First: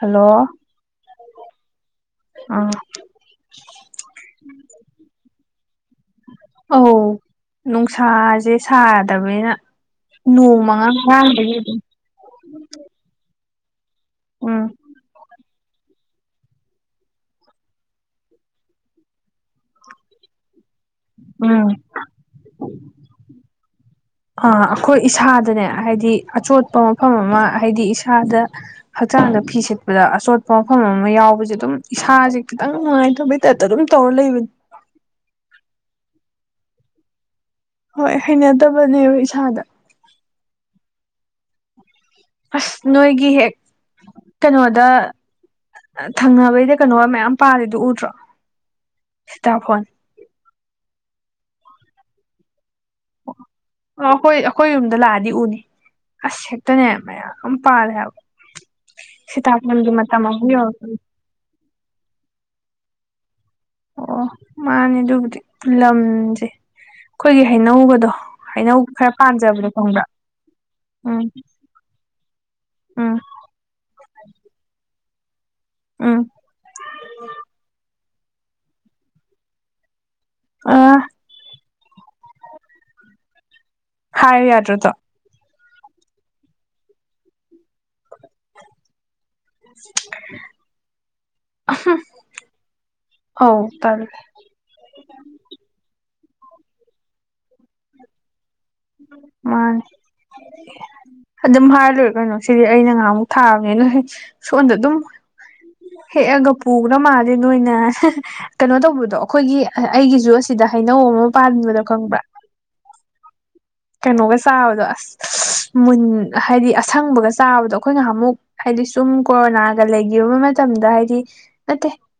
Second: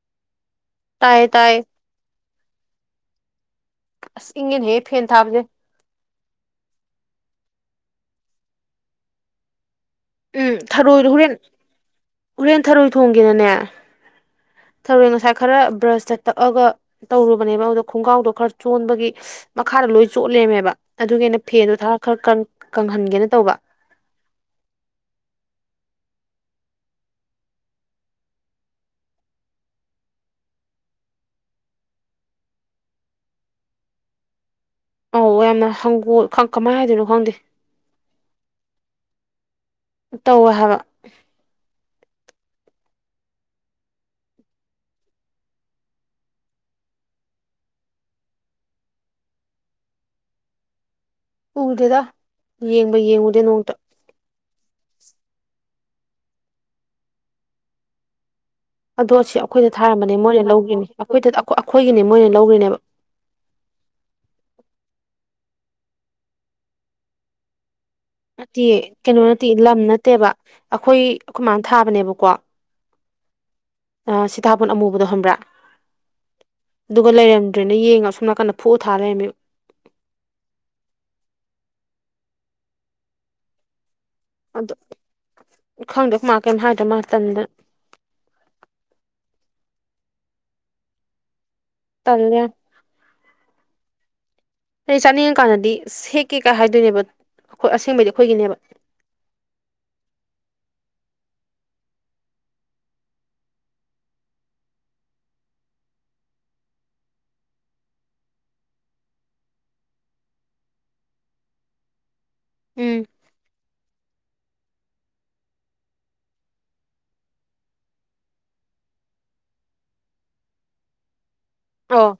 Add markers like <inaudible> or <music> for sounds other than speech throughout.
hello ꯇꯥꯏ ꯇꯥꯏ ꯑꯥ ꯑꯁ ꯏꯪꯉꯅ ꯍꯦ ꯐꯦꯟ ꯊꯥꯕꯁꯦ ꯑꯧ ꯅꯨꯡꯁꯥꯁꯦ ꯁꯥꯗꯕꯅꯤꯅ ꯅꯣꯡ ꯃꯉꯥ ꯃꯉꯥ ꯑꯗꯨ ꯎꯣꯔꯦꯟ ꯊꯔꯣꯏ ꯊꯣꯡꯒꯦꯅꯅꯦ ꯎꯝ ꯊꯧꯔꯦꯟ ꯉꯁꯥꯏ ꯈꯔ ꯕ꯭ꯔꯁꯇ ꯇꯛꯑꯒ ꯇꯧꯔꯨꯕꯅꯦꯕ ꯑꯗꯨꯗꯣ ꯈꯣꯡꯒ꯭ꯔꯥꯎꯗꯣ ꯈꯔ ꯆꯣꯟꯕꯒꯤ ꯃꯈꯥꯗ ꯂꯣꯏ ꯆꯣꯠꯂꯦꯃꯦꯕ ꯑꯗꯨꯒꯤꯩꯅ ꯎꯝ ꯐꯦꯟꯗꯣ ꯊꯔ ꯈꯔ ꯀꯪꯍꯟꯒꯦꯅ ꯇꯧꯕ <inaudible> ꯑ ꯑꯩꯈꯣꯏ ꯏꯁꯥꯗꯅꯦ ꯍꯥꯏꯗꯤ ꯑꯆꯣꯠꯄ ꯃꯐꯝ ꯑꯃ ꯍꯥꯏꯗꯤ ꯏꯁꯥꯗ ꯍꯛꯆꯥꯡꯗ ꯐꯤ ꯁꯤꯦꯠꯄꯗ ꯑꯆꯣꯠꯄ ꯃꯐꯝ ꯑꯃ ꯌꯥꯎꯕꯁꯦ ꯑꯗꯨꯝ ꯏꯁꯥꯁꯦ ꯈꯤꯇꯪ ꯅꯨꯡꯉꯥꯏꯇꯕ ꯑꯗꯨꯝ ꯇꯧꯔ ꯂꯩꯕ ꯑꯧ ꯌꯥꯝꯅ ꯍꯪꯒꯣ ꯀꯃꯥꯏ ꯍꯥꯏꯗꯣꯏꯅꯣ ꯈꯪꯗꯦ ꯍꯣꯏ ꯍꯩꯅꯗꯕꯅꯦꯕ ꯏꯁꯥꯗ ꯇꯧꯋꯦ ꯍꯥꯏꯕ ꯑꯁ ꯅꯣꯏꯒꯤ ꯍꯦꯛ ꯀꯩꯅꯣꯗ ꯊꯪꯅꯕꯩꯗ ꯀꯩꯅꯣꯒ ꯃꯌꯥꯝ ꯄꯥꯔꯤꯦꯗꯨꯣ ꯎꯗ꯭ꯔꯣ ꯁ꯭ꯇꯥꯐꯣꯟ ꯎꯔꯗꯦꯗ ꯌꯦꯡꯕ ꯌꯦꯡꯉꯨꯗꯦ ꯅꯣꯡꯇ ꯑ ꯑꯈꯣꯏ ꯑꯈꯣꯏ ꯌꯨꯝꯗ ꯂꯥꯛꯑꯗꯤ ꯎꯅꯤ ꯑꯁ ꯍꯦꯛꯇꯅꯦ ꯃꯌꯥꯝ ꯄꯥꯜꯂꯦ ꯍꯥꯏꯕ ꯑꯗꯣ ꯑꯁꯤ ꯑꯈꯣꯏꯗ ꯁꯤꯇꯥꯕꯣꯟꯒꯤ ꯊꯥꯔꯝꯕꯅꯦ ꯃꯇꯝ ꯃꯣꯏꯅ ꯑꯃꯨꯛ ꯂꯧꯒ꯭ꯔꯤꯅꯦ ꯌꯧꯔꯛꯄꯅꯤ ꯑꯈꯣꯏꯗ ꯑꯈꯣꯏ ꯑꯈꯣꯏꯒꯤꯅꯦ ꯃꯣꯏꯅ ꯂꯧꯒ꯭ꯔꯤꯅꯦꯕ ꯑꯣ ꯃꯥꯟꯅꯦ ꯑꯗꯨꯕꯨꯗꯤ ꯂꯝꯁꯦ ꯈꯣꯏꯒꯤ ꯍꯩꯅꯧꯒꯗꯣ ꯅꯠꯇꯦ ꯍꯩꯅꯧ ꯈꯔ ꯀꯩꯅꯣ ꯅꯠꯇꯦ ꯄꯥꯟꯖꯕꯗꯣ ꯂꯝ ꯈꯪꯕ꯭ꯔꯥ ꯅꯠꯇꯦꯕ ꯑꯈꯣꯏ ꯎꯝ ꯑꯈꯣꯏꯃꯥꯅ ꯊꯥꯕꯅꯦꯕꯀꯣ ꯎꯝ ꯁꯤꯇꯥꯕꯣꯟ ꯑꯃꯨꯕꯗꯣ ꯈꯪꯕ꯭ꯔꯥ ꯎꯝ ꯑꯗꯨꯒ ꯂꯩꯔꯝꯗ꯭ꯔꯦꯅ ꯌꯦꯡꯉ ꯑꯁꯣꯝ ꯅꯥꯀꯟꯗ ꯐꯨꯜ ꯊꯥꯔꯦꯃꯤ ꯑꯥ ꯈꯥꯏ ꯌꯥꯗ ꯑꯗꯣ ꯇ ꯈꯪꯗꯦ ꯃꯥ ꯀꯩꯣ ꯍꯥꯏꯗꯣ ꯃꯇꯝꯗ <unintelligible> ꯇꯂꯦ ꯍꯧ ꯐꯔꯃꯦ ꯑꯩ ꯆꯥꯅꯤꯡꯉꯀꯥꯟꯗꯗꯤ ꯁꯦꯛꯀꯦ ꯀꯥꯏ ꯍꯥꯏꯗꯣꯏꯅꯦꯕ ꯑꯩꯈꯣꯏ ꯑꯁꯦꯡꯕꯗꯤ ꯑꯩꯈꯣꯏꯒꯤꯅꯦꯕ ꯃꯥ ꯑꯗꯨꯝ ꯍꯥꯏꯔ ꯂꯣꯏꯔꯦ ꯀꯩꯅꯣ ꯁꯤꯗꯤ ꯑꯩꯅ ꯉꯍꯥꯃꯨꯛ ꯊꯥꯕꯅꯤ ꯅ ꯍ ꯁꯣꯝꯗ ꯑꯗꯨꯝ ꯍꯦꯛꯑꯒ ꯄꯨꯈ꯭ꯔ ꯃꯥꯜꯂꯤ ꯅꯣꯏꯅ ꯀꯩꯅꯣ ꯇꯧꯕꯗꯣ ꯑꯈꯣꯏꯒꯤ ꯑꯩꯒꯤꯁꯨ ꯑꯁꯤꯗ ꯍꯩꯅꯧ ꯑꯃ ꯄꯥꯟꯕꯗꯣ ꯈꯪꯕ꯭ꯔꯥ ꯎꯝ ꯀꯩꯅꯣꯒ ꯆꯥꯕꯗꯣ ꯑꯁ ꯃꯨꯟ ꯍꯥꯏꯗꯤ ꯑꯁꯪꯕꯒ ꯆꯥꯕꯗꯣ ꯑꯈꯣꯏ ꯉꯍꯥꯃꯨꯛ ꯍꯥꯏꯗꯤ ꯁꯨꯝ ꯀꯣꯔꯣꯅꯥꯒ ꯂꯩꯒꯤꯕ ꯇꯝꯗ ꯍꯥꯏꯗꯤ ꯅꯠꯇꯦ ꯑꯣ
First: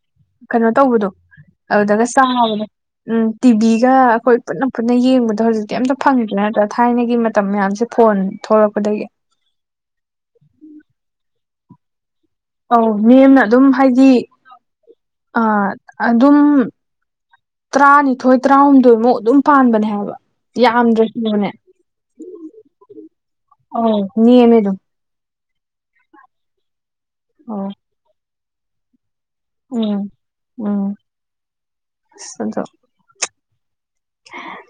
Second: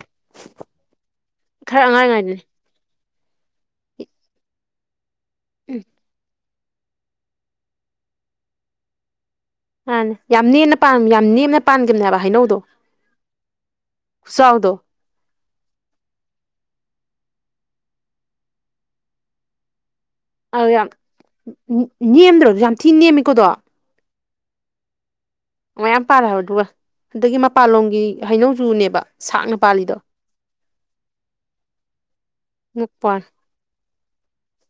ꯀꯩꯅꯣ ꯇꯧꯕꯗꯣ ꯈꯔ ꯑꯗꯨꯗꯒ ꯑꯉꯥꯡ ꯑꯣꯏꯔꯤꯉꯥꯏꯗꯅꯦ ꯆꯥꯕꯗꯣ ꯎꯝ ꯇꯤꯚꯤꯒ ꯑꯈꯣꯏ ꯄꯨꯟꯅ ꯄꯨꯟꯅ ꯌꯦꯡꯕꯗꯣ ꯍꯧꯖꯤꯛꯇꯤ ꯎꯝ ꯑꯝꯇ ꯐꯪꯗ꯭ꯔꯦ ꯅꯠꯇ꯭ꯔꯥ ꯊꯥꯏꯅꯒꯤ ꯃꯇꯝ ꯃꯌꯥꯝꯁꯦ ꯐꯣꯟ ꯊꯣꯛꯂꯛꯄꯗꯒꯤ ꯃꯥꯟꯅꯦ ꯌꯥꯝ ꯅꯦꯝꯅ ꯄꯥꯟ ꯌꯥꯝ ꯅꯦꯝꯅ ꯄꯥꯟꯈꯤꯕꯅꯦꯕ ꯍꯩꯅꯧꯗꯣ ꯑꯧ ꯅꯦꯝꯅ ꯑꯗꯨꯝ ꯍꯥꯏꯗꯤ ꯈꯨꯆꯥꯎꯗꯣ ꯑ ꯑꯗꯨꯝ ꯇꯔꯥꯅꯤꯊꯣꯏ ꯇꯔꯥꯍꯨꯝꯗꯣꯏꯃꯨꯛ ꯑꯗꯨꯝ ꯄꯥꯟꯕꯅꯦ ꯍꯥꯏꯕ ꯑ ꯌꯥꯝ ꯌꯥꯝꯗ꯭ꯔꯁꯨꯅꯦ ꯅꯦꯝꯗ꯭ꯔꯣ ꯌꯥꯝ ꯊꯤꯅ ꯅꯦꯝꯃꯤꯀꯣꯗꯣ ꯑꯧ ꯅꯦꯝꯃꯦ ꯑꯗꯨꯝ ꯃꯌꯥꯝ ꯄꯥꯜꯂꯦ ꯍꯥꯏꯕ ꯑꯗꯨꯒ ꯑꯗꯒꯤ ꯑꯧ ꯃꯄꯥꯟꯂꯣꯝꯒꯤ ꯍꯩꯅꯧꯖꯨꯅꯦꯕ ꯁꯥꯡꯅ ꯄꯥꯜꯂꯤꯗꯣ ꯎꯝ ꯎꯝ <unintelligible> <unintelligible>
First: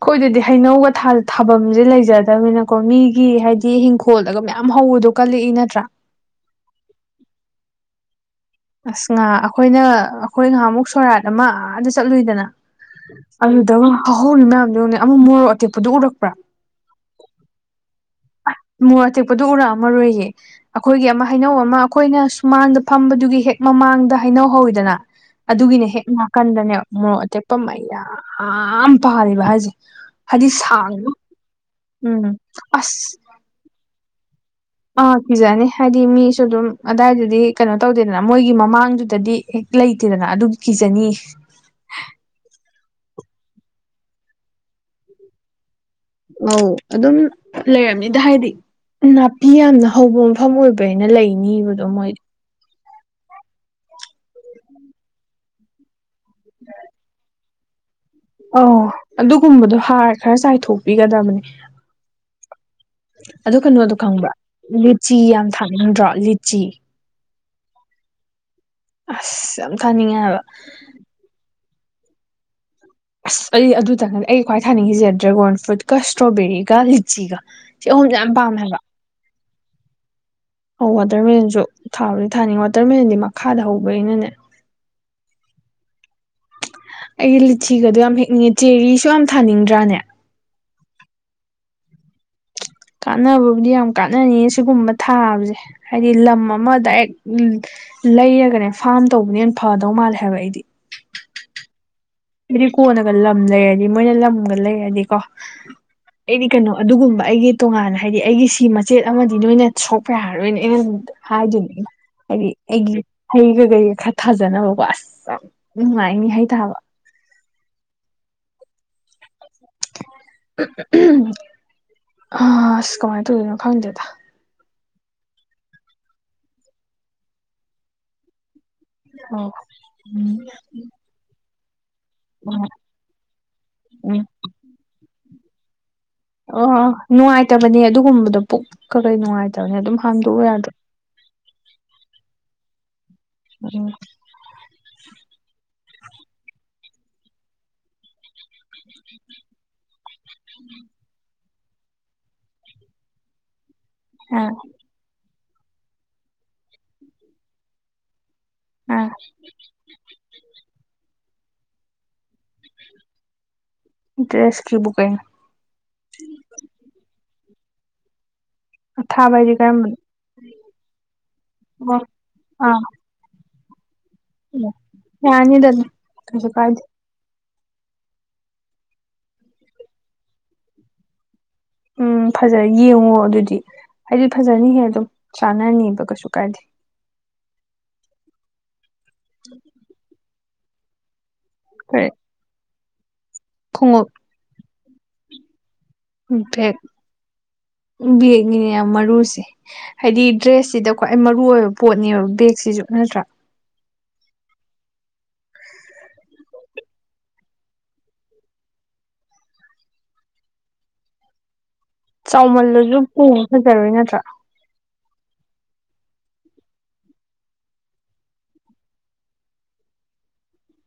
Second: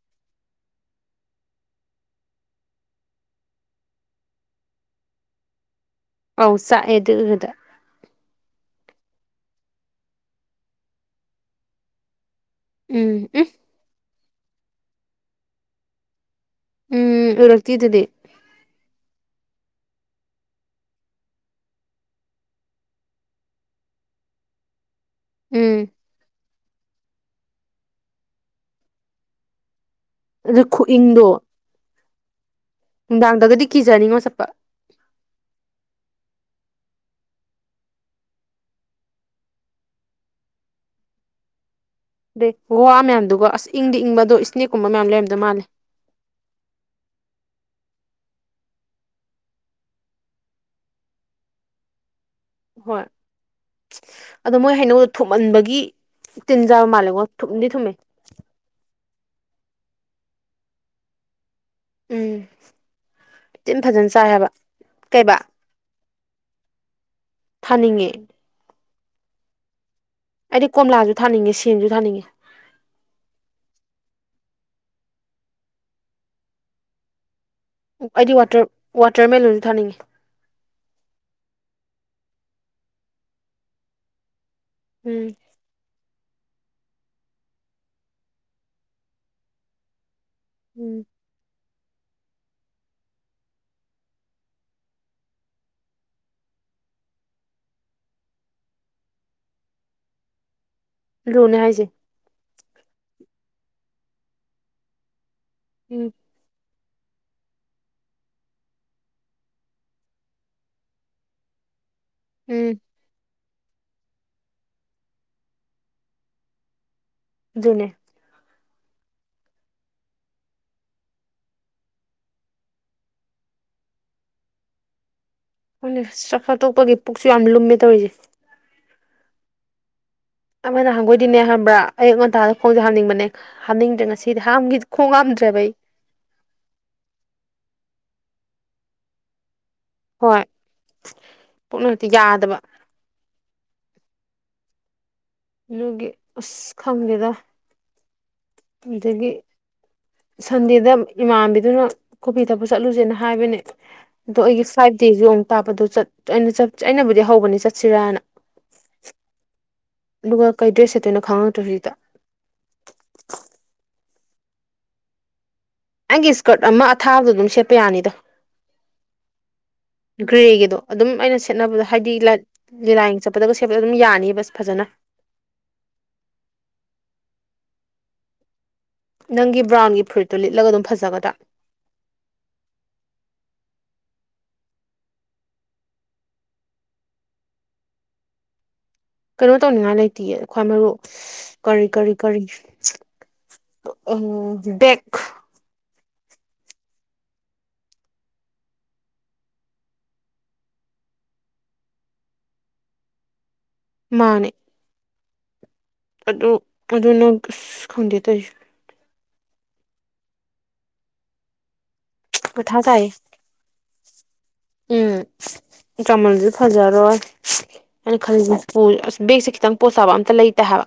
ꯈꯣꯏꯗꯗꯤ ꯍꯩꯅꯧꯒ ꯊꯥ ꯊꯥꯕꯝꯁꯦ ꯂꯩꯖꯗꯕꯅꯤꯅꯀꯣ ꯃꯤꯒꯤ ꯍꯥꯏꯗꯤ ꯏꯡꯈꯣꯜꯗꯒ ꯃꯌꯥꯝ ꯍꯧꯕꯗꯣ ꯀꯂꯛꯏ ꯅꯠꯇ꯭ꯔꯥ ꯑꯧ ꯆꯥꯛꯑꯦ ꯗꯨ ꯎꯕꯗ ꯑꯁ ꯉꯍꯥ ꯑꯈꯣꯏꯅ ꯑꯈꯣꯏ ꯉꯍꯥꯃꯨꯛ ꯁꯣꯔꯥꯠ ꯑꯃ ꯑꯥꯗ ꯆꯠꯂꯨꯏꯗꯅ ꯎꯝ ꯎꯝ ꯑꯗꯨ ꯇ ꯍꯧꯍꯧꯔꯤ ꯃꯌꯥꯝꯗꯨ ꯌꯦꯡꯎꯅꯦ ꯑꯃ ꯃꯣꯔꯣꯛ ꯑꯇꯦꯛꯄꯗꯨ ꯎꯔꯛꯄ꯭ꯔꯥ ꯎꯝ ꯎꯔꯛꯇꯦꯗꯨꯗꯤ ꯑꯥ ꯃꯣꯔꯣꯛ ꯑꯇꯦꯛꯄꯗꯨ ꯎꯔꯛꯑꯝꯃꯔꯣꯏꯌꯦ ꯑꯈꯣꯏꯒꯤ ꯑꯃ ꯍꯩꯅꯧ ꯑꯃ ꯑꯈꯣꯏꯅ ꯁꯨꯃꯥꯡꯗ ꯐꯝꯕꯗꯨꯒꯤ ꯍꯦꯛ ꯃꯃꯥꯡꯗ ꯍꯩꯅꯧ ꯍꯧꯋꯤꯗꯅ ꯎꯝ ꯑꯗꯨꯒꯤꯅꯦ ꯍꯦꯛ ꯅꯥꯀꯟꯗꯅꯦ ꯃꯣꯔꯣꯛ ꯑꯇꯦꯛꯄ ꯃꯩꯌꯥꯝ ꯄꯥꯜꯂꯤꯕ ꯍꯥꯏꯁꯦ ꯍꯥꯏꯗꯤ ꯑꯗꯨ ꯁꯥꯡꯕ ꯈꯨꯏꯪꯗꯣ ꯎꯝ ꯑꯁ ꯗꯒꯗꯤ ꯀꯤꯖꯅꯤꯡꯉꯣ ꯆꯠꯄ ꯑꯥ ꯀꯤꯖꯅꯤ ꯍꯥꯏꯗꯤ ꯃꯤꯁꯨ ꯑꯗꯨꯝ ꯑꯗꯥꯏꯗꯨꯗꯤ ꯀꯩꯅꯣ ꯇꯧꯗꯦꯗꯅ ꯃꯣꯏꯒꯤ ꯃꯃꯥꯡꯗꯨꯗꯗꯤ ꯍꯦꯛ ꯂꯩꯇꯦꯗꯅ ꯑꯗꯨꯝ ꯀꯤꯖꯅꯤ ꯑꯗꯩ ꯋꯥ ꯃꯌꯥꯝꯗꯨꯒ ꯑꯁ ꯏꯪꯗꯤ ꯏꯪꯕ ꯑꯗꯣ ꯏꯁꯅꯦꯛꯀꯨꯝꯕ ꯃꯌꯥꯝ ꯂꯩꯔꯝꯗꯧ ꯃꯥꯜꯂꯦ ꯑꯧ ꯑꯗꯨꯝ ꯂꯩꯔꯝꯅꯤꯗ ꯍꯥꯏꯗꯤ ꯅꯥꯄꯤ ꯌꯥꯝꯅ ꯍꯧꯕ ꯃꯐꯝ ꯑꯣꯏꯕꯅꯤꯅ ꯂꯩꯅꯤꯕ ꯑꯗꯣ ꯃꯣꯏꯗꯤ ꯍꯣꯏ ꯑꯗꯣ ꯃꯣꯏ ꯍꯩꯅꯧꯗ ꯊꯨꯝꯃꯟꯕꯒꯤ ꯇꯤꯟꯖꯥꯕ ꯃꯥꯜꯂꯦꯉꯣ ꯊꯨꯝꯗꯤ ꯊꯨꯝꯃꯦ ꯑꯧ ꯑꯗꯨꯒꯨꯝꯕꯗꯣ ꯍꯥꯔ ꯈꯔ ꯆꯥꯏꯊꯣꯛꯄꯤꯒꯗꯕꯅꯦ ꯎꯝ ꯑꯗꯨ ꯇꯤꯟ ꯀꯩꯅꯣꯗꯣ ꯐꯖꯅ ꯆꯥꯏ ꯈꯪꯕ꯭ꯔꯥ ꯍꯥꯏꯕ ꯂꯤꯆꯤ ꯀꯩꯕꯥ ꯌꯥꯝ ꯊꯥꯅꯤꯡꯗ꯭ꯔꯣ ꯂꯤꯆꯤ ꯊꯥꯅꯤꯡꯉꯦ ꯑꯁ ꯌꯥꯝ ꯇꯥꯅꯤꯡꯉꯦ ꯍꯥꯢꯕ ꯑꯩꯗꯤ ꯀꯣꯝꯂꯥꯖꯨ ꯊꯥꯅꯤꯡꯉꯦ ꯁꯦꯝꯖꯨ ꯊꯥꯅꯤꯡꯉꯦ ꯑꯁ ꯑꯩ ꯑꯗꯨꯇꯪꯗꯤ ꯑꯩ ꯈ꯭ꯋꯥꯏ ꯊꯥꯅꯤꯡꯉꯤꯁꯦ ꯗ꯭ꯔꯦꯒꯣꯟ ꯐ꯭ꯔꯨꯠꯀ ꯏꯁꯇ꯭ꯔꯣꯕꯦꯔꯤꯒ ꯂꯤꯆꯤꯒ ꯁꯤ ꯑꯍꯨꯝꯁꯦ ꯌꯥꯝ ꯑꯩꯗꯤ ꯄꯥꯝꯃꯦ ꯋꯥꯇꯔ ꯍꯥꯏꯕ ꯋꯥꯇꯔ ꯃꯦꯂꯣꯟꯁꯨ ꯊꯥꯅꯤꯡꯉꯦ ꯑꯧ ꯋꯥꯇꯔ ꯃꯦꯂꯣꯟꯁꯨ ꯊꯥꯕꯨꯗꯤ ꯊꯥꯅꯤꯡꯉꯤ ꯋꯥꯇꯔ ꯃꯦꯂꯣꯟꯗꯤ ꯃꯈꯥꯗ ꯍꯧꯕꯅꯤꯅꯅꯦ ꯎꯝ ꯑꯩꯗꯤ ꯂꯤꯆꯤꯒꯗꯣ ꯌꯥꯝ ꯍꯦꯛꯅꯤꯡꯉꯦ ꯆꯦꯔꯤꯁꯨ ꯌꯥꯝ ꯊꯥꯅꯤꯡꯗ꯭ꯔꯥꯅꯦ ꯎꯝ ꯀꯥꯟꯅꯕꯕꯨꯗꯤ ꯌꯥꯝ ꯀꯥꯟꯅꯅꯤꯌꯦ ꯁꯤꯒꯨꯝꯕ ꯊꯥꯕꯁꯦ ꯍꯥꯏꯗꯤ ꯂꯝ ꯑꯃ ꯗꯥꯏꯔꯦꯛ ꯂꯩꯔꯒꯅꯦ ꯐꯥꯝ ꯇꯧꯕꯅꯦ ꯍꯦꯟ ꯐꯗꯧ ꯃꯥꯜꯂꯦ ꯍꯥꯏꯕ ꯑꯩꯗꯤ ꯂꯨꯅꯦ ꯍꯥꯏꯖꯦ ꯍꯥꯏꯗꯤ ꯀꯣꯟꯅꯒ ꯂꯝ ꯂꯩꯔꯗꯤ ꯃꯣꯏꯅ ꯂꯝꯒ ꯂꯩꯔꯗꯤ ꯀꯣ ꯎꯝ ꯑꯩꯗꯤ ꯀꯩꯅꯣ ꯑꯗꯨꯒꯨꯝꯕ ꯑꯩꯒꯤ ꯇꯣꯉꯥꯟꯅ ꯍꯥꯏꯗꯤ ꯑꯩꯒꯤ ꯁꯤ ꯃꯆꯦꯠ ꯑꯃꯗꯤ ꯅꯣꯏꯅ ꯁꯣꯛꯄ ꯌꯥꯔꯔꯣꯏꯅ ꯑꯩꯅ ꯍꯥꯏꯗꯣꯢꯅꯦ ꯑꯩꯅ ꯍꯥꯏꯗꯤ ꯎꯝ ꯑꯩꯒꯤ ꯍꯩ ꯒꯒꯩꯒ ꯈꯔ ꯊꯥꯖꯅꯕꯀꯣ ꯑꯁ ꯌꯥꯝ ꯅꯨꯡꯉꯥꯏꯅꯤ ꯍꯩ ꯊꯥꯕ ꯑꯗꯨꯅꯦ <inaudible> ꯑꯁ ꯀꯃꯥꯏ ꯇꯧꯗꯣꯢꯅꯣ ꯈꯪꯗꯦꯗ ꯈꯪꯗꯦ ꯆꯥꯛ ꯆꯥ ꯇꯣꯛꯄꯒꯤ ꯄꯨꯛꯁꯨ ꯌꯥꯝ ꯂꯨꯝꯃꯦ ꯇꯧꯔꯤꯖꯦ ꯑꯣ ꯎꯝ ꯑꯃ ꯅꯍꯥꯟ ꯒꯣꯏꯗꯤꯅꯦ ꯈꯪꯕ꯭ꯔꯥ ꯑꯌꯨꯛ ꯉꯟꯇꯥꯗ ꯈꯣꯡꯖꯦ ꯍꯥꯥꯝꯅꯤꯡꯕꯅꯦ ꯍꯥꯝꯅꯤꯡꯗ꯭ꯔꯦ ꯎꯝ ꯉꯁꯤꯗꯤ ꯍꯥꯝꯒꯤ ꯈꯣꯡ ꯍꯥꯝꯗ꯭ꯔꯦꯕ ꯑꯩ ꯑꯣ ꯅꯨꯡꯉꯥꯏꯇꯕꯅꯦ ꯑꯗꯨꯒꯨꯝꯕꯗꯣ ꯄꯨꯛ ꯀꯀꯩ ꯅꯨꯡꯉꯥꯏꯇꯕꯅꯦ ꯑꯗꯨꯝ ꯍꯥꯝꯗꯣꯛꯎ ꯌꯥꯗ꯭ꯔꯣ ꯄꯨꯛ ꯅꯠꯇꯦ ꯌꯥꯗꯕ <inaudible> ꯑꯗꯩꯒꯤ ꯑꯁ ꯈꯪꯗꯦꯗ ꯑꯗꯒꯤ ꯁꯟꯗꯦꯗ ꯏꯃꯥꯟꯕꯤꯗꯨꯅ ꯀꯣꯐꯤ ꯊꯛꯄ ꯆꯠꯂꯨꯖꯦꯅ ꯍꯥꯏꯕꯅꯦ ꯑꯗꯣ ꯑꯥ ꯑꯩꯒꯤ ꯐꯥꯏꯚ ꯗꯦꯖꯨ ꯑꯃꯨꯛ ꯇꯥꯞꯄꯗꯣ ꯆꯠ ꯑꯩꯅ ꯑꯩꯅꯕꯨꯗꯤ ꯍꯧꯕꯅꯤ ꯆꯠꯁꯤꯔꯥꯅ ꯑꯥ ꯑꯗꯨꯒ ꯀꯩ ꯗ꯭ꯔꯦꯁ ꯆꯦꯠꯇꯣꯏꯅꯣ <unintelligible> ꯗ꯭ꯔꯦꯁ ꯀꯤꯕꯨ ꯀꯩꯅꯣ ꯑꯩꯒꯤ ꯁꯀꯔꯠ ꯑꯃ ꯑꯊꯥꯕꯗꯣ ꯑꯗꯨꯝ ꯁꯦꯠꯄ ꯌꯥꯅꯤꯗ ꯑꯊꯥꯕ ꯍꯥꯏꯗꯤ ꯀꯔꯝꯕꯅꯣ ꯒ꯭ꯔꯦꯒꯤꯗꯣ ꯑꯗꯨꯝ ꯑꯩꯅ ꯁꯦꯠꯅꯕꯗꯣ ꯍꯥꯏꯗꯤ ꯑꯣ ꯂꯤꯂꯥ ꯌꯦꯡ ꯆꯞ ꯄꯗꯒ ꯁꯦꯠꯄꯗꯣ ꯑꯗꯨꯝ ꯌꯥꯅꯤꯕ ꯑꯥ ꯐꯖꯟꯅ ꯌꯥꯅꯤꯗ ꯑꯗꯨꯝ ꯀꯩꯁꯨ ꯀꯥꯢꯗꯦ ꯅꯪꯒꯤ ꯕ꯭ꯔꯥꯎꯟꯒꯤ ꯐ꯭ꯔꯨꯤꯠꯇꯣ ꯂꯤꯠꯂꯒ ꯑꯗꯨꯝ ꯐꯖꯒꯗ꯭ꯔꯥ ꯎꯝ ꯐꯖ ꯌꯦꯡꯉꯣ ꯑꯗꯨꯗꯤ ꯍꯥꯏꯗꯤ ꯐꯖꯅꯤꯍꯦ ꯑꯗꯨꯝ ꯆꯥꯟꯅꯅꯤꯕ ꯀꯩꯁꯨ ꯀꯥꯏꯗꯦ ꯀꯩꯅꯣ ꯇꯧꯅꯤꯡꯉꯥꯏ ꯂꯩꯇꯤꯌꯦ ꯈ꯭ꯋꯥꯏ ꯃꯔꯨ ꯀꯔꯤ ꯀꯔꯤ ꯀꯔꯤ ꯈꯣꯡꯉꯨꯞ ꯎꯝ ꯕꯦꯛ ꯕꯦꯛ ꯕꯦꯒꯅꯤꯅꯦ ꯌꯥꯝ ꯃꯔꯨꯁꯦ ꯍꯥꯏꯗꯤ ꯗ꯭ꯔꯦꯁꯁꯤꯗ ꯈ꯭ꯋꯥꯏ ꯃꯔꯨ ꯑꯣꯏꯕ ꯄꯣꯠꯅꯦꯕ ꯕꯦꯛꯁꯤꯁꯨ ꯅꯠꯇ꯭ꯔꯥ ꯃꯥꯅꯦ ꯑꯗꯨ ꯑꯗꯨ ꯅꯪ ꯑꯁ ꯈꯪꯗꯦ ꯇꯧꯔꯤꯁꯦ ꯃꯊꯥ ꯆꯥꯎꯃꯜꯂꯁꯨ ꯁꯥꯏꯌꯦ ꯄꯨ ꯐꯖꯔꯣꯏ ꯅꯠꯇ꯭ꯔꯥ ꯎꯝ ꯆꯥꯎꯃꯜꯂꯁꯨ ꯐꯖꯔꯣꯏ ꯑꯩꯅ ꯈꯜꯂꯤꯁꯦ ꯑꯁ ꯕꯦꯛꯁꯦ ꯈꯤꯇꯪ ꯄꯣꯁ ꯇꯥꯕ ꯑ ꯑꯝꯇ ꯂꯩꯇꯦ ꯍꯥꯏꯕ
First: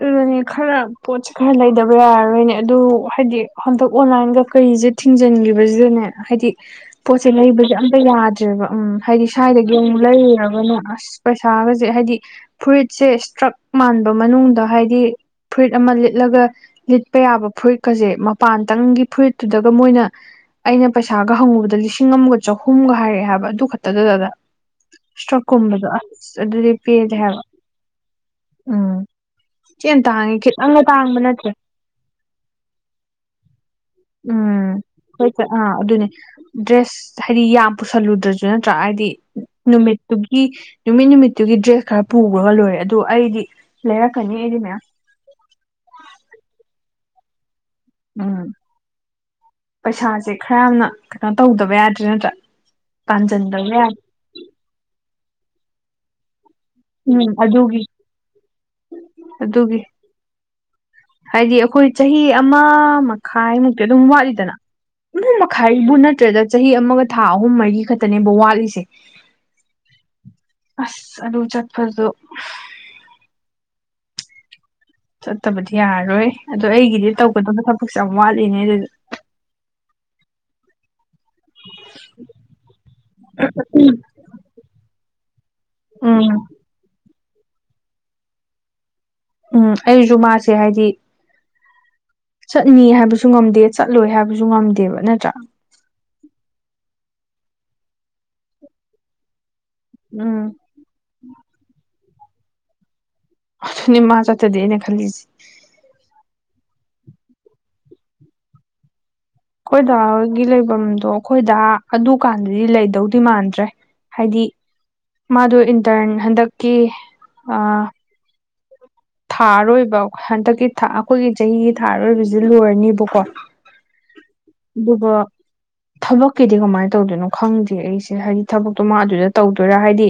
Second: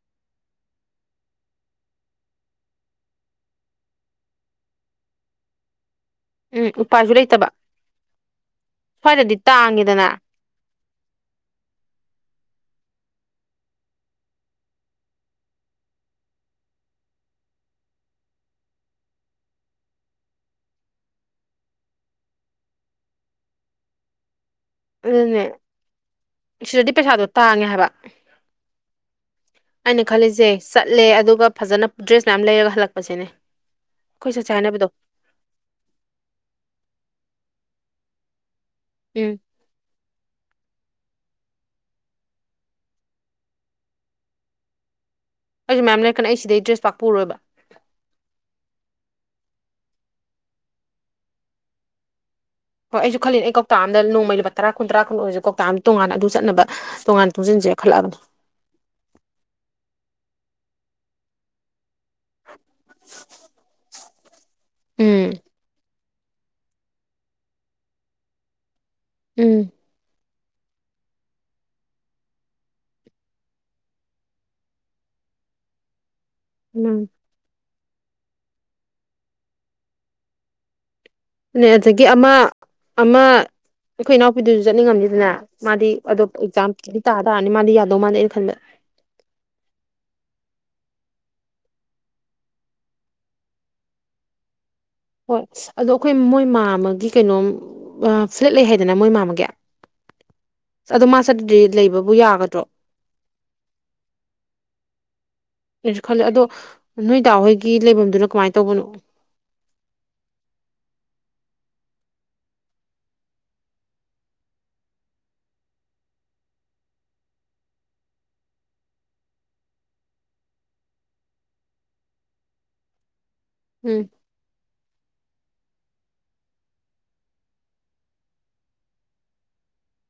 ꯑꯗꯨꯅꯦ ꯈꯔ ꯄꯣꯠꯁꯦ ꯈꯔ ꯂꯩꯗꯕ ꯌꯥꯔꯔꯣꯏꯅꯦ ꯑꯗꯨ ꯍꯥꯏꯗꯤ ꯍꯟꯗꯛ ꯑꯣꯟꯂꯥꯏꯟꯒ ꯀꯔꯤꯁꯦ ꯊꯤꯡꯖꯤꯟꯈꯤꯕꯁꯤꯗꯅꯦ ꯍꯥꯏꯗꯤ ꯎꯝ ꯎꯄꯥꯏꯁꯨ ꯄꯣꯠꯁꯦ ꯂꯩꯇꯕ ꯂꯩꯕꯁꯦ ꯑꯝꯇ ꯌꯥꯗ꯭ꯔꯦꯕ ꯎꯝ ꯍꯥꯏꯗꯤ ꯁ꯭ꯋꯥꯏꯗꯗꯤ ꯁ꯭ꯋꯥꯏꯗꯒꯤ ꯑꯃꯨꯛ ꯇꯥꯡꯉꯦꯗꯅ ꯂꯩꯔꯨꯔꯒꯅꯦ ꯑꯁ ꯄꯩꯁꯥꯒꯁꯦ ꯍꯥꯏꯗꯤ ꯐꯨꯔꯤꯠꯁꯦ ꯁꯇ꯭ꯔꯛ ꯃꯥꯟꯕ ꯃꯅꯨꯡꯗ ꯍꯥꯏꯗꯤ ꯐꯨꯔꯤꯠ ꯑꯃ ꯂꯤꯠꯂꯒ ꯂꯤꯠꯄ ꯌꯥꯕ ꯐꯨꯔꯤꯠꯀꯖꯦ ꯃꯄꯥꯟꯇꯪꯒꯤ ꯐꯨꯔꯤꯠꯇꯨꯗꯒ ꯃꯣꯏꯅ ꯑꯩꯅ ꯄꯩꯁꯥꯒ ꯍꯪꯉꯨꯕꯗ ꯂꯤꯁꯤꯡ ꯑꯃꯒ ꯆꯍꯨꯝꯒ ꯍꯥꯏꯔꯛꯑꯦ ꯍꯥꯏꯕ ꯑꯗꯨ ꯈꯛꯇꯗꯗꯗ ꯁꯇ꯭ꯔꯛ ꯑꯗꯨꯅꯦ ꯀꯨꯝꯕꯗꯣ ꯑꯁ ꯑꯗꯨꯗꯤ ꯁꯤꯗꯗꯤ ꯄꯦꯜꯂꯦ ꯄꯩꯁꯥꯗꯣ ꯍꯥꯏꯕ ꯇꯥꯡꯉꯦ ꯎꯝ ꯊꯤꯅ ꯑꯩꯅ ꯇꯥꯡꯉꯦ ꯈꯜꯂꯤꯁꯥꯖꯦ ꯈꯤꯇꯪꯒ ꯆꯠꯂꯦ ꯇꯥꯡꯕ ꯅꯠꯇ꯭ꯔꯦ ꯑꯗꯨꯒ ꯐꯖꯟꯅ ꯗ꯭ꯔꯦꯁ ꯃꯌꯥꯝ ꯂꯩꯔꯒ ꯍꯜꯂꯛꯄꯁꯤꯅꯦ ꯑꯩꯈꯣꯏ ꯆꯠꯁꯦ ꯎꯝ ꯍꯥꯢꯅꯕꯗꯣ ꯑꯥ ꯑꯗꯨꯅꯦ ꯗ꯭ꯔꯦꯁ ꯍꯥꯏꯗꯤ ꯌꯥꯝ ꯄꯨꯁꯜꯂꯨꯗ꯭ꯔꯁꯨ ꯅꯠꯇ꯭ꯔꯥ ꯍꯥꯏꯗꯤ ꯎꯝ ꯅꯨꯃꯤꯠꯇꯨꯒꯤ ꯅꯨꯃꯤꯠ ꯅꯨꯃꯤꯠꯇꯨꯒꯤ ꯗ꯭ꯔꯦꯁ ꯈꯔ ꯄꯨꯈ꯭ꯔꯒ ꯂꯣꯏꯔꯦ ꯑꯗꯣ ꯑꯩꯗꯤ ꯂꯩꯔꯛꯒꯅꯤ ꯑꯩꯗꯤ ꯃꯌꯥꯝ ꯑꯩꯗꯤ ꯃꯌꯥꯝ ꯂꯩꯔꯛꯀꯅꯤ ꯑꯩ ꯁꯤꯗꯩꯩ ꯗ꯭ꯔꯦꯁ ꯄꯛꯅ ꯄꯨꯔꯣꯏꯕ ꯎꯝ ꯄꯩꯁꯥꯁꯦ ꯈꯔ ꯌꯥꯝꯅ ꯀꯩꯅꯣ ꯇꯧꯗꯕ ꯌꯥꯗ꯭ꯔꯦ ꯅꯠꯇ꯭ꯔꯥ ꯍꯣꯏ ꯑꯩꯁꯨ ꯈꯜꯂꯤꯅꯦ ꯀꯧꯇꯥ ꯇꯥꯟꯁꯤꯟꯗꯕ ꯑꯃꯗ ꯌꯥꯗ꯭ꯔꯦ ꯅꯣꯡꯃꯩ ꯂꯨꯄꯥ ꯇꯔꯥ ꯒꯨꯟ ꯑꯣꯢꯔꯁꯨ ꯀꯧꯇꯥ ꯑꯃ ꯇꯣꯉꯥꯟ ꯑꯗꯨ ꯆꯠꯅꯕ ꯎꯝ ꯇꯣꯉꯥꯟ ꯇꯨꯡꯁꯤꯟꯁꯦ ꯑꯗꯨꯒꯤ ꯈꯜꯂꯛꯑꯕꯅꯦ ꯑꯗꯨꯒꯤ ꯍꯥꯏꯗꯤ ꯑꯩꯈꯣꯏ ꯆꯍꯤ ꯑꯃ ꯃꯈꯥꯏꯃꯨꯛꯇꯤ ꯑꯗꯨꯝ ꯋꯥꯠꯂꯤꯗꯅ ꯆꯍꯤ ꯎꯝ ꯑꯃ ꯃꯈꯥꯏꯕꯨ ꯅꯠꯇ꯭ꯔꯦꯗ ꯆꯍꯤ ꯑꯃꯒ ꯊꯥ ꯑꯍꯨꯝ ꯃꯔꯤ ꯈꯛꯇꯅꯦꯕ ꯋꯥꯠꯂꯤꯁꯦ ꯎꯝ ꯑꯁ ꯑꯗꯨ ꯆꯠꯕꯗꯨ ꯆꯠꯇꯕꯗꯤ ꯌꯥꯔꯔꯣꯏ ꯑꯗꯣ ꯎꯝ ꯑꯩꯒꯤꯗꯤ ꯇꯧꯒꯗꯕ ꯊꯕꯛꯁꯦ ꯌꯥꯝ ꯋꯥꯠꯂꯤꯅꯦ ꯑꯗꯨ ꯅꯦ ꯑꯗꯒꯤ ꯑꯃ ꯑꯃ ꯑꯩꯈꯣꯏ ꯏꯅꯥꯎꯄꯤꯗꯨꯁꯨ ꯆꯠꯅꯤꯡꯉꯝꯅꯤꯗꯅ ꯃꯥꯗꯤ ꯎꯝ ꯑꯗꯣ ꯑꯦꯛꯖꯥꯝꯗꯤ ꯇꯥ ꯇꯥꯔꯅꯤ ꯃꯥꯗꯤ ꯌꯥꯗꯧ ꯃꯥꯜꯗꯦ ꯑꯩꯅ ꯈꯟꯕꯗ ꯎꯝ ꯑꯩꯁꯨ ꯃꯥꯁꯦ ꯍꯥꯏꯗꯤ ꯆꯠꯅꯤ ꯍꯥꯏꯕꯁꯨ ꯉꯝꯗꯦ ꯆꯠꯂꯣꯏ ꯍꯥꯏꯕꯁꯨ ꯉꯝꯗꯦꯕ ꯅꯠꯇ ꯍꯣꯏ ꯑꯗꯣ ꯑꯩꯈꯣꯏ ꯃꯣꯏ ꯃꯥ ꯑꯃꯒꯤ ꯀꯩꯅꯣꯝ ꯐ꯭ꯂꯦꯠ ꯂꯩ ꯍꯥꯏꯗꯅ ꯃꯣꯏ ꯃꯥꯃꯒ ꯎꯝ ꯑꯗꯣ ꯃꯥ ꯆꯠꯇ꯭ꯔꯗꯤ ꯂꯩꯕꯕꯨ ꯌꯥꯒꯗ꯭ꯔꯣ ꯑꯗꯨꯅꯤ ꯃꯥ ꯆꯠꯇ꯭ꯔꯗꯤ ꯑꯩꯅ ꯈꯜꯂꯤꯁꯦ ꯑꯩꯁꯨ ꯈꯜꯂꯦ ꯑꯗꯣ ꯅꯣꯏꯗꯥ ꯍꯣꯏꯒꯤ ꯂꯩꯐꯝꯗꯨꯅ ꯀꯃꯥꯏꯅ ꯇꯧꯕꯅꯣ ꯑꯩꯈꯣꯏꯗꯥꯒꯤ ꯂꯩꯐꯝꯗꯣ ꯑꯩꯈꯣꯏꯗ ꯑꯗꯨꯀꯥꯟꯗꯗꯤ ꯂꯩꯗꯧꯗꯤ ꯃꯥꯟꯗ꯭ꯔꯦ ꯍꯥꯏꯗꯤ ꯃꯥꯗꯣ ꯏꯟꯇꯔꯟ ꯍꯟꯗꯛꯀꯤ ꯑ ꯊꯥ ꯑꯔꯣꯏꯕ ꯍꯟꯗꯛꯀꯤ ꯑꯩꯈꯣꯏꯒꯤ ꯆꯍꯤꯒꯤ ꯊꯥ ꯑꯔꯣꯏꯕꯁꯤ ꯂꯣꯏꯔꯅꯤꯕꯀꯣ ꯎꯝ ꯑꯗꯨꯒ ꯊꯕꯛꯀꯤꯗꯤ ꯀꯃꯥꯏꯅ ꯇꯧꯗꯣꯏꯅꯣ ꯈꯪꯗ꯭ꯦ ꯑꯩꯁꯦ ꯍꯥꯏꯗꯤ ꯊꯕꯛꯇꯣ ꯃꯥ ꯑꯗꯨꯗ ꯇꯧꯗꯣꯏꯔꯥ ꯍꯥꯏꯗꯤ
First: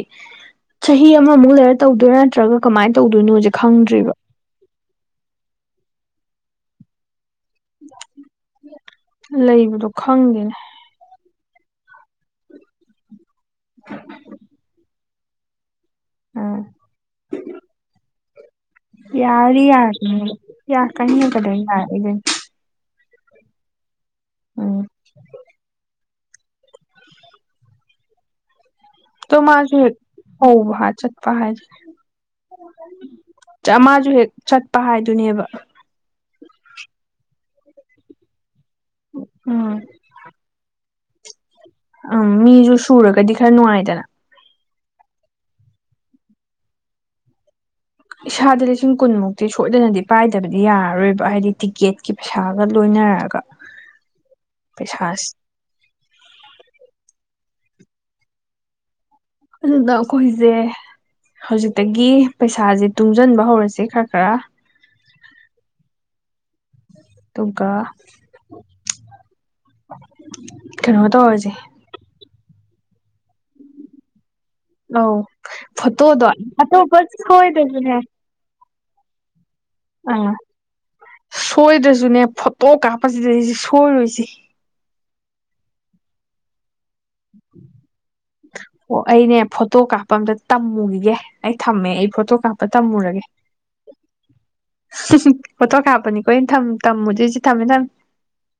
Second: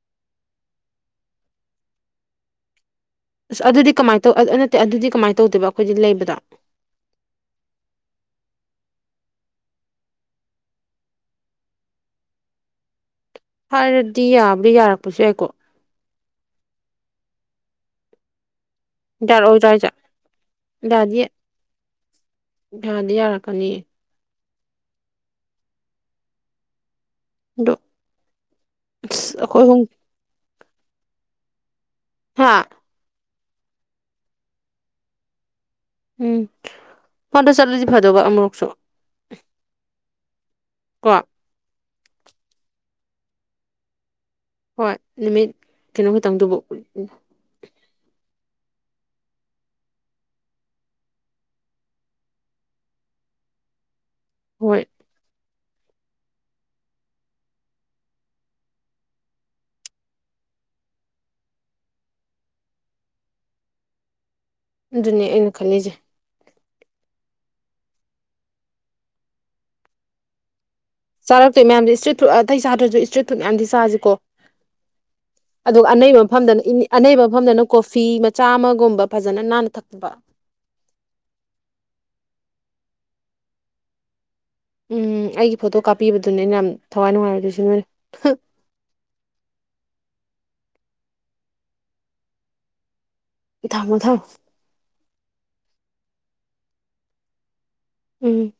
ꯆꯍꯤ ꯑꯃꯃꯨꯛ ꯂꯩꯔ ꯇꯧꯗꯣꯏꯔ ꯅꯠꯇ꯭ꯔꯒ ꯀꯃꯥꯏꯅ ꯇꯧꯗꯣꯏꯅꯣ ꯑꯁ ꯑꯗꯨꯗꯤ ꯀꯃꯥꯏꯅ ꯇꯧ ꯅꯠꯇꯦ ꯑꯗꯨꯗꯤ ꯀꯃꯥꯏꯅ ꯇꯧꯗꯦꯕ ꯑꯩꯈꯣꯏꯗꯤ ꯂꯩꯕꯗꯣ ꯂꯩꯕꯗꯣ ꯈꯪꯗꯦꯅꯦ ꯍꯥꯏꯔꯗꯤ ꯌꯥꯕꯁꯨ ꯌꯥꯔꯛꯄ ꯌꯥꯏꯀꯣ ꯑꯥ ꯌꯥꯗꯤ ꯌꯥꯔꯛꯑꯣꯏꯗ꯭ꯔꯥ ꯍꯥꯏꯁꯦ ꯌꯥꯔꯛꯒꯅꯤ ꯌꯥꯗꯤ ꯌꯥꯔꯛꯒꯅꯤꯍꯦ ꯀꯩꯗꯧꯕꯩ ꯌꯥꯔꯛꯑꯣꯢꯗꯨꯏꯅꯣ ꯌꯥꯗꯤ ꯌꯥꯔꯛꯀꯅꯤ ꯎꯝ ꯗꯨ ꯇꯣ ꯃꯥꯁꯦ ꯍꯧ ꯍꯥ ꯆꯠꯄ ꯍꯥꯏꯗꯨꯅꯦ ꯍꯥ ꯆꯥꯃꯥꯖꯨ ꯍꯦꯛ ꯆꯠꯄ ꯍꯥꯏꯗꯨꯅꯦꯕ ꯎꯝ ꯐꯟꯗ ꯆꯠꯂꯖꯤ ꯐꯗꯧꯕ ꯑꯃꯨꯨꯔꯛꯁꯨ ꯎꯝ ꯄ ꯎꯝ ꯃꯤꯖꯨ ꯁꯨꯔꯒꯗꯤ ꯈꯔ ꯅꯨꯡꯉꯥꯏꯗꯅ ꯍꯣꯏ ꯅꯨꯃꯤꯠ ꯀꯤꯅꯣ ꯈꯇꯪꯗꯨꯕꯨ ꯏꯁꯥꯗ ꯂꯤꯁꯤꯡ ꯀꯨꯟꯃꯨꯛꯇꯤ ꯁꯣꯏꯗꯅꯗꯤ ꯄꯥꯏꯗꯕꯗꯤ ꯌꯥꯔꯔꯣꯏꯕ ꯍꯥꯏꯗꯤ ꯇꯤꯛꯀꯦꯠꯀꯤ ꯄꯩꯁꯥꯒ ꯂꯣꯏꯅꯔꯒ ꯍꯣꯏ ꯄꯩꯁꯥꯁꯤ ꯑꯗꯨꯅ ꯑꯩꯈꯣꯏꯁꯦ ꯍꯧꯖꯤꯛꯇꯒꯤ ꯄꯩꯁꯥꯁꯦ ꯇꯨꯡꯁꯤꯟꯕ ꯍꯧꯔꯁꯦ ꯈꯔ ꯈꯔ ꯑꯗꯨꯅꯦ ꯑꯩꯅ ꯈꯜꯂꯤꯁꯦ ꯑꯗꯨꯒ ꯀꯩꯅꯣ ꯇꯧꯔꯁꯦ ꯆꯥꯔꯛꯇꯣꯏ ꯃꯌꯥꯝꯁꯦ ꯏꯁꯇ꯭ꯔꯤꯠ ꯐꯨꯠ ꯑꯇꯩ ꯆꯥꯗ꯭ꯔꯁꯨ ꯏꯁꯇ꯭ꯔꯤꯠ ꯐꯨꯠ ꯃꯌꯥꯝꯗꯤ ꯆꯁꯤꯀꯣ ꯑꯧ ꯑꯗꯨꯒ ꯑꯅꯩꯕ ꯐꯣꯇꯣꯗꯣ ꯃꯐꯝꯗꯅ ꯑꯇꯣꯞꯄ ꯑꯅꯩꯕ ꯃꯐꯝꯗꯅ ꯁꯣꯏꯗꯁꯨꯅꯦ ꯀꯣꯐꯤ ꯆꯥꯝꯃꯒꯨꯝꯕ ꯐꯖꯅ ꯅꯥꯟꯅ ꯊꯛ ꯑꯥ ꯁꯣꯏꯗ꯭ꯔꯁꯨꯅꯦ ꯐꯣꯇꯣ ꯀꯥꯞꯄꯁꯤꯗꯩꯁꯤ ꯁꯣꯏꯔꯣꯏꯁꯤ ꯎꯝ ꯑꯩꯒꯤ ꯐꯣꯇꯣ ꯀꯥꯞꯄꯤꯕꯗꯨꯅꯦ ꯑꯩꯅ ꯌꯥꯝ ꯊꯋꯥꯏ ꯅꯨꯡꯉꯥꯏꯔꯣꯏꯗꯣꯏꯁꯨ ꯅꯣꯏꯅ ꯍꯥ ꯑꯣ ꯑꯩꯅꯦ ꯐꯣꯇꯣ ꯀꯥꯞꯄ ꯑꯝꯇ ꯇꯝꯃꯨꯒꯤꯒꯦ ꯑꯩ ꯊꯝꯃꯦ ꯑꯩ ꯐꯣꯇꯣ ꯀꯥꯞꯄ ꯇꯝꯃꯨꯔꯒꯦ ꯏ ꯊ ꯃꯣ ꯊꯧ <unintelligible> ꯐꯣꯇꯣ ꯀꯥꯞꯄꯅꯤ ꯀꯣ ꯑꯩ ꯊꯝ ꯇꯝꯃꯨꯗꯣꯏꯁꯦ ꯊꯝꯃꯦ ꯊꯝ ꯎꯝ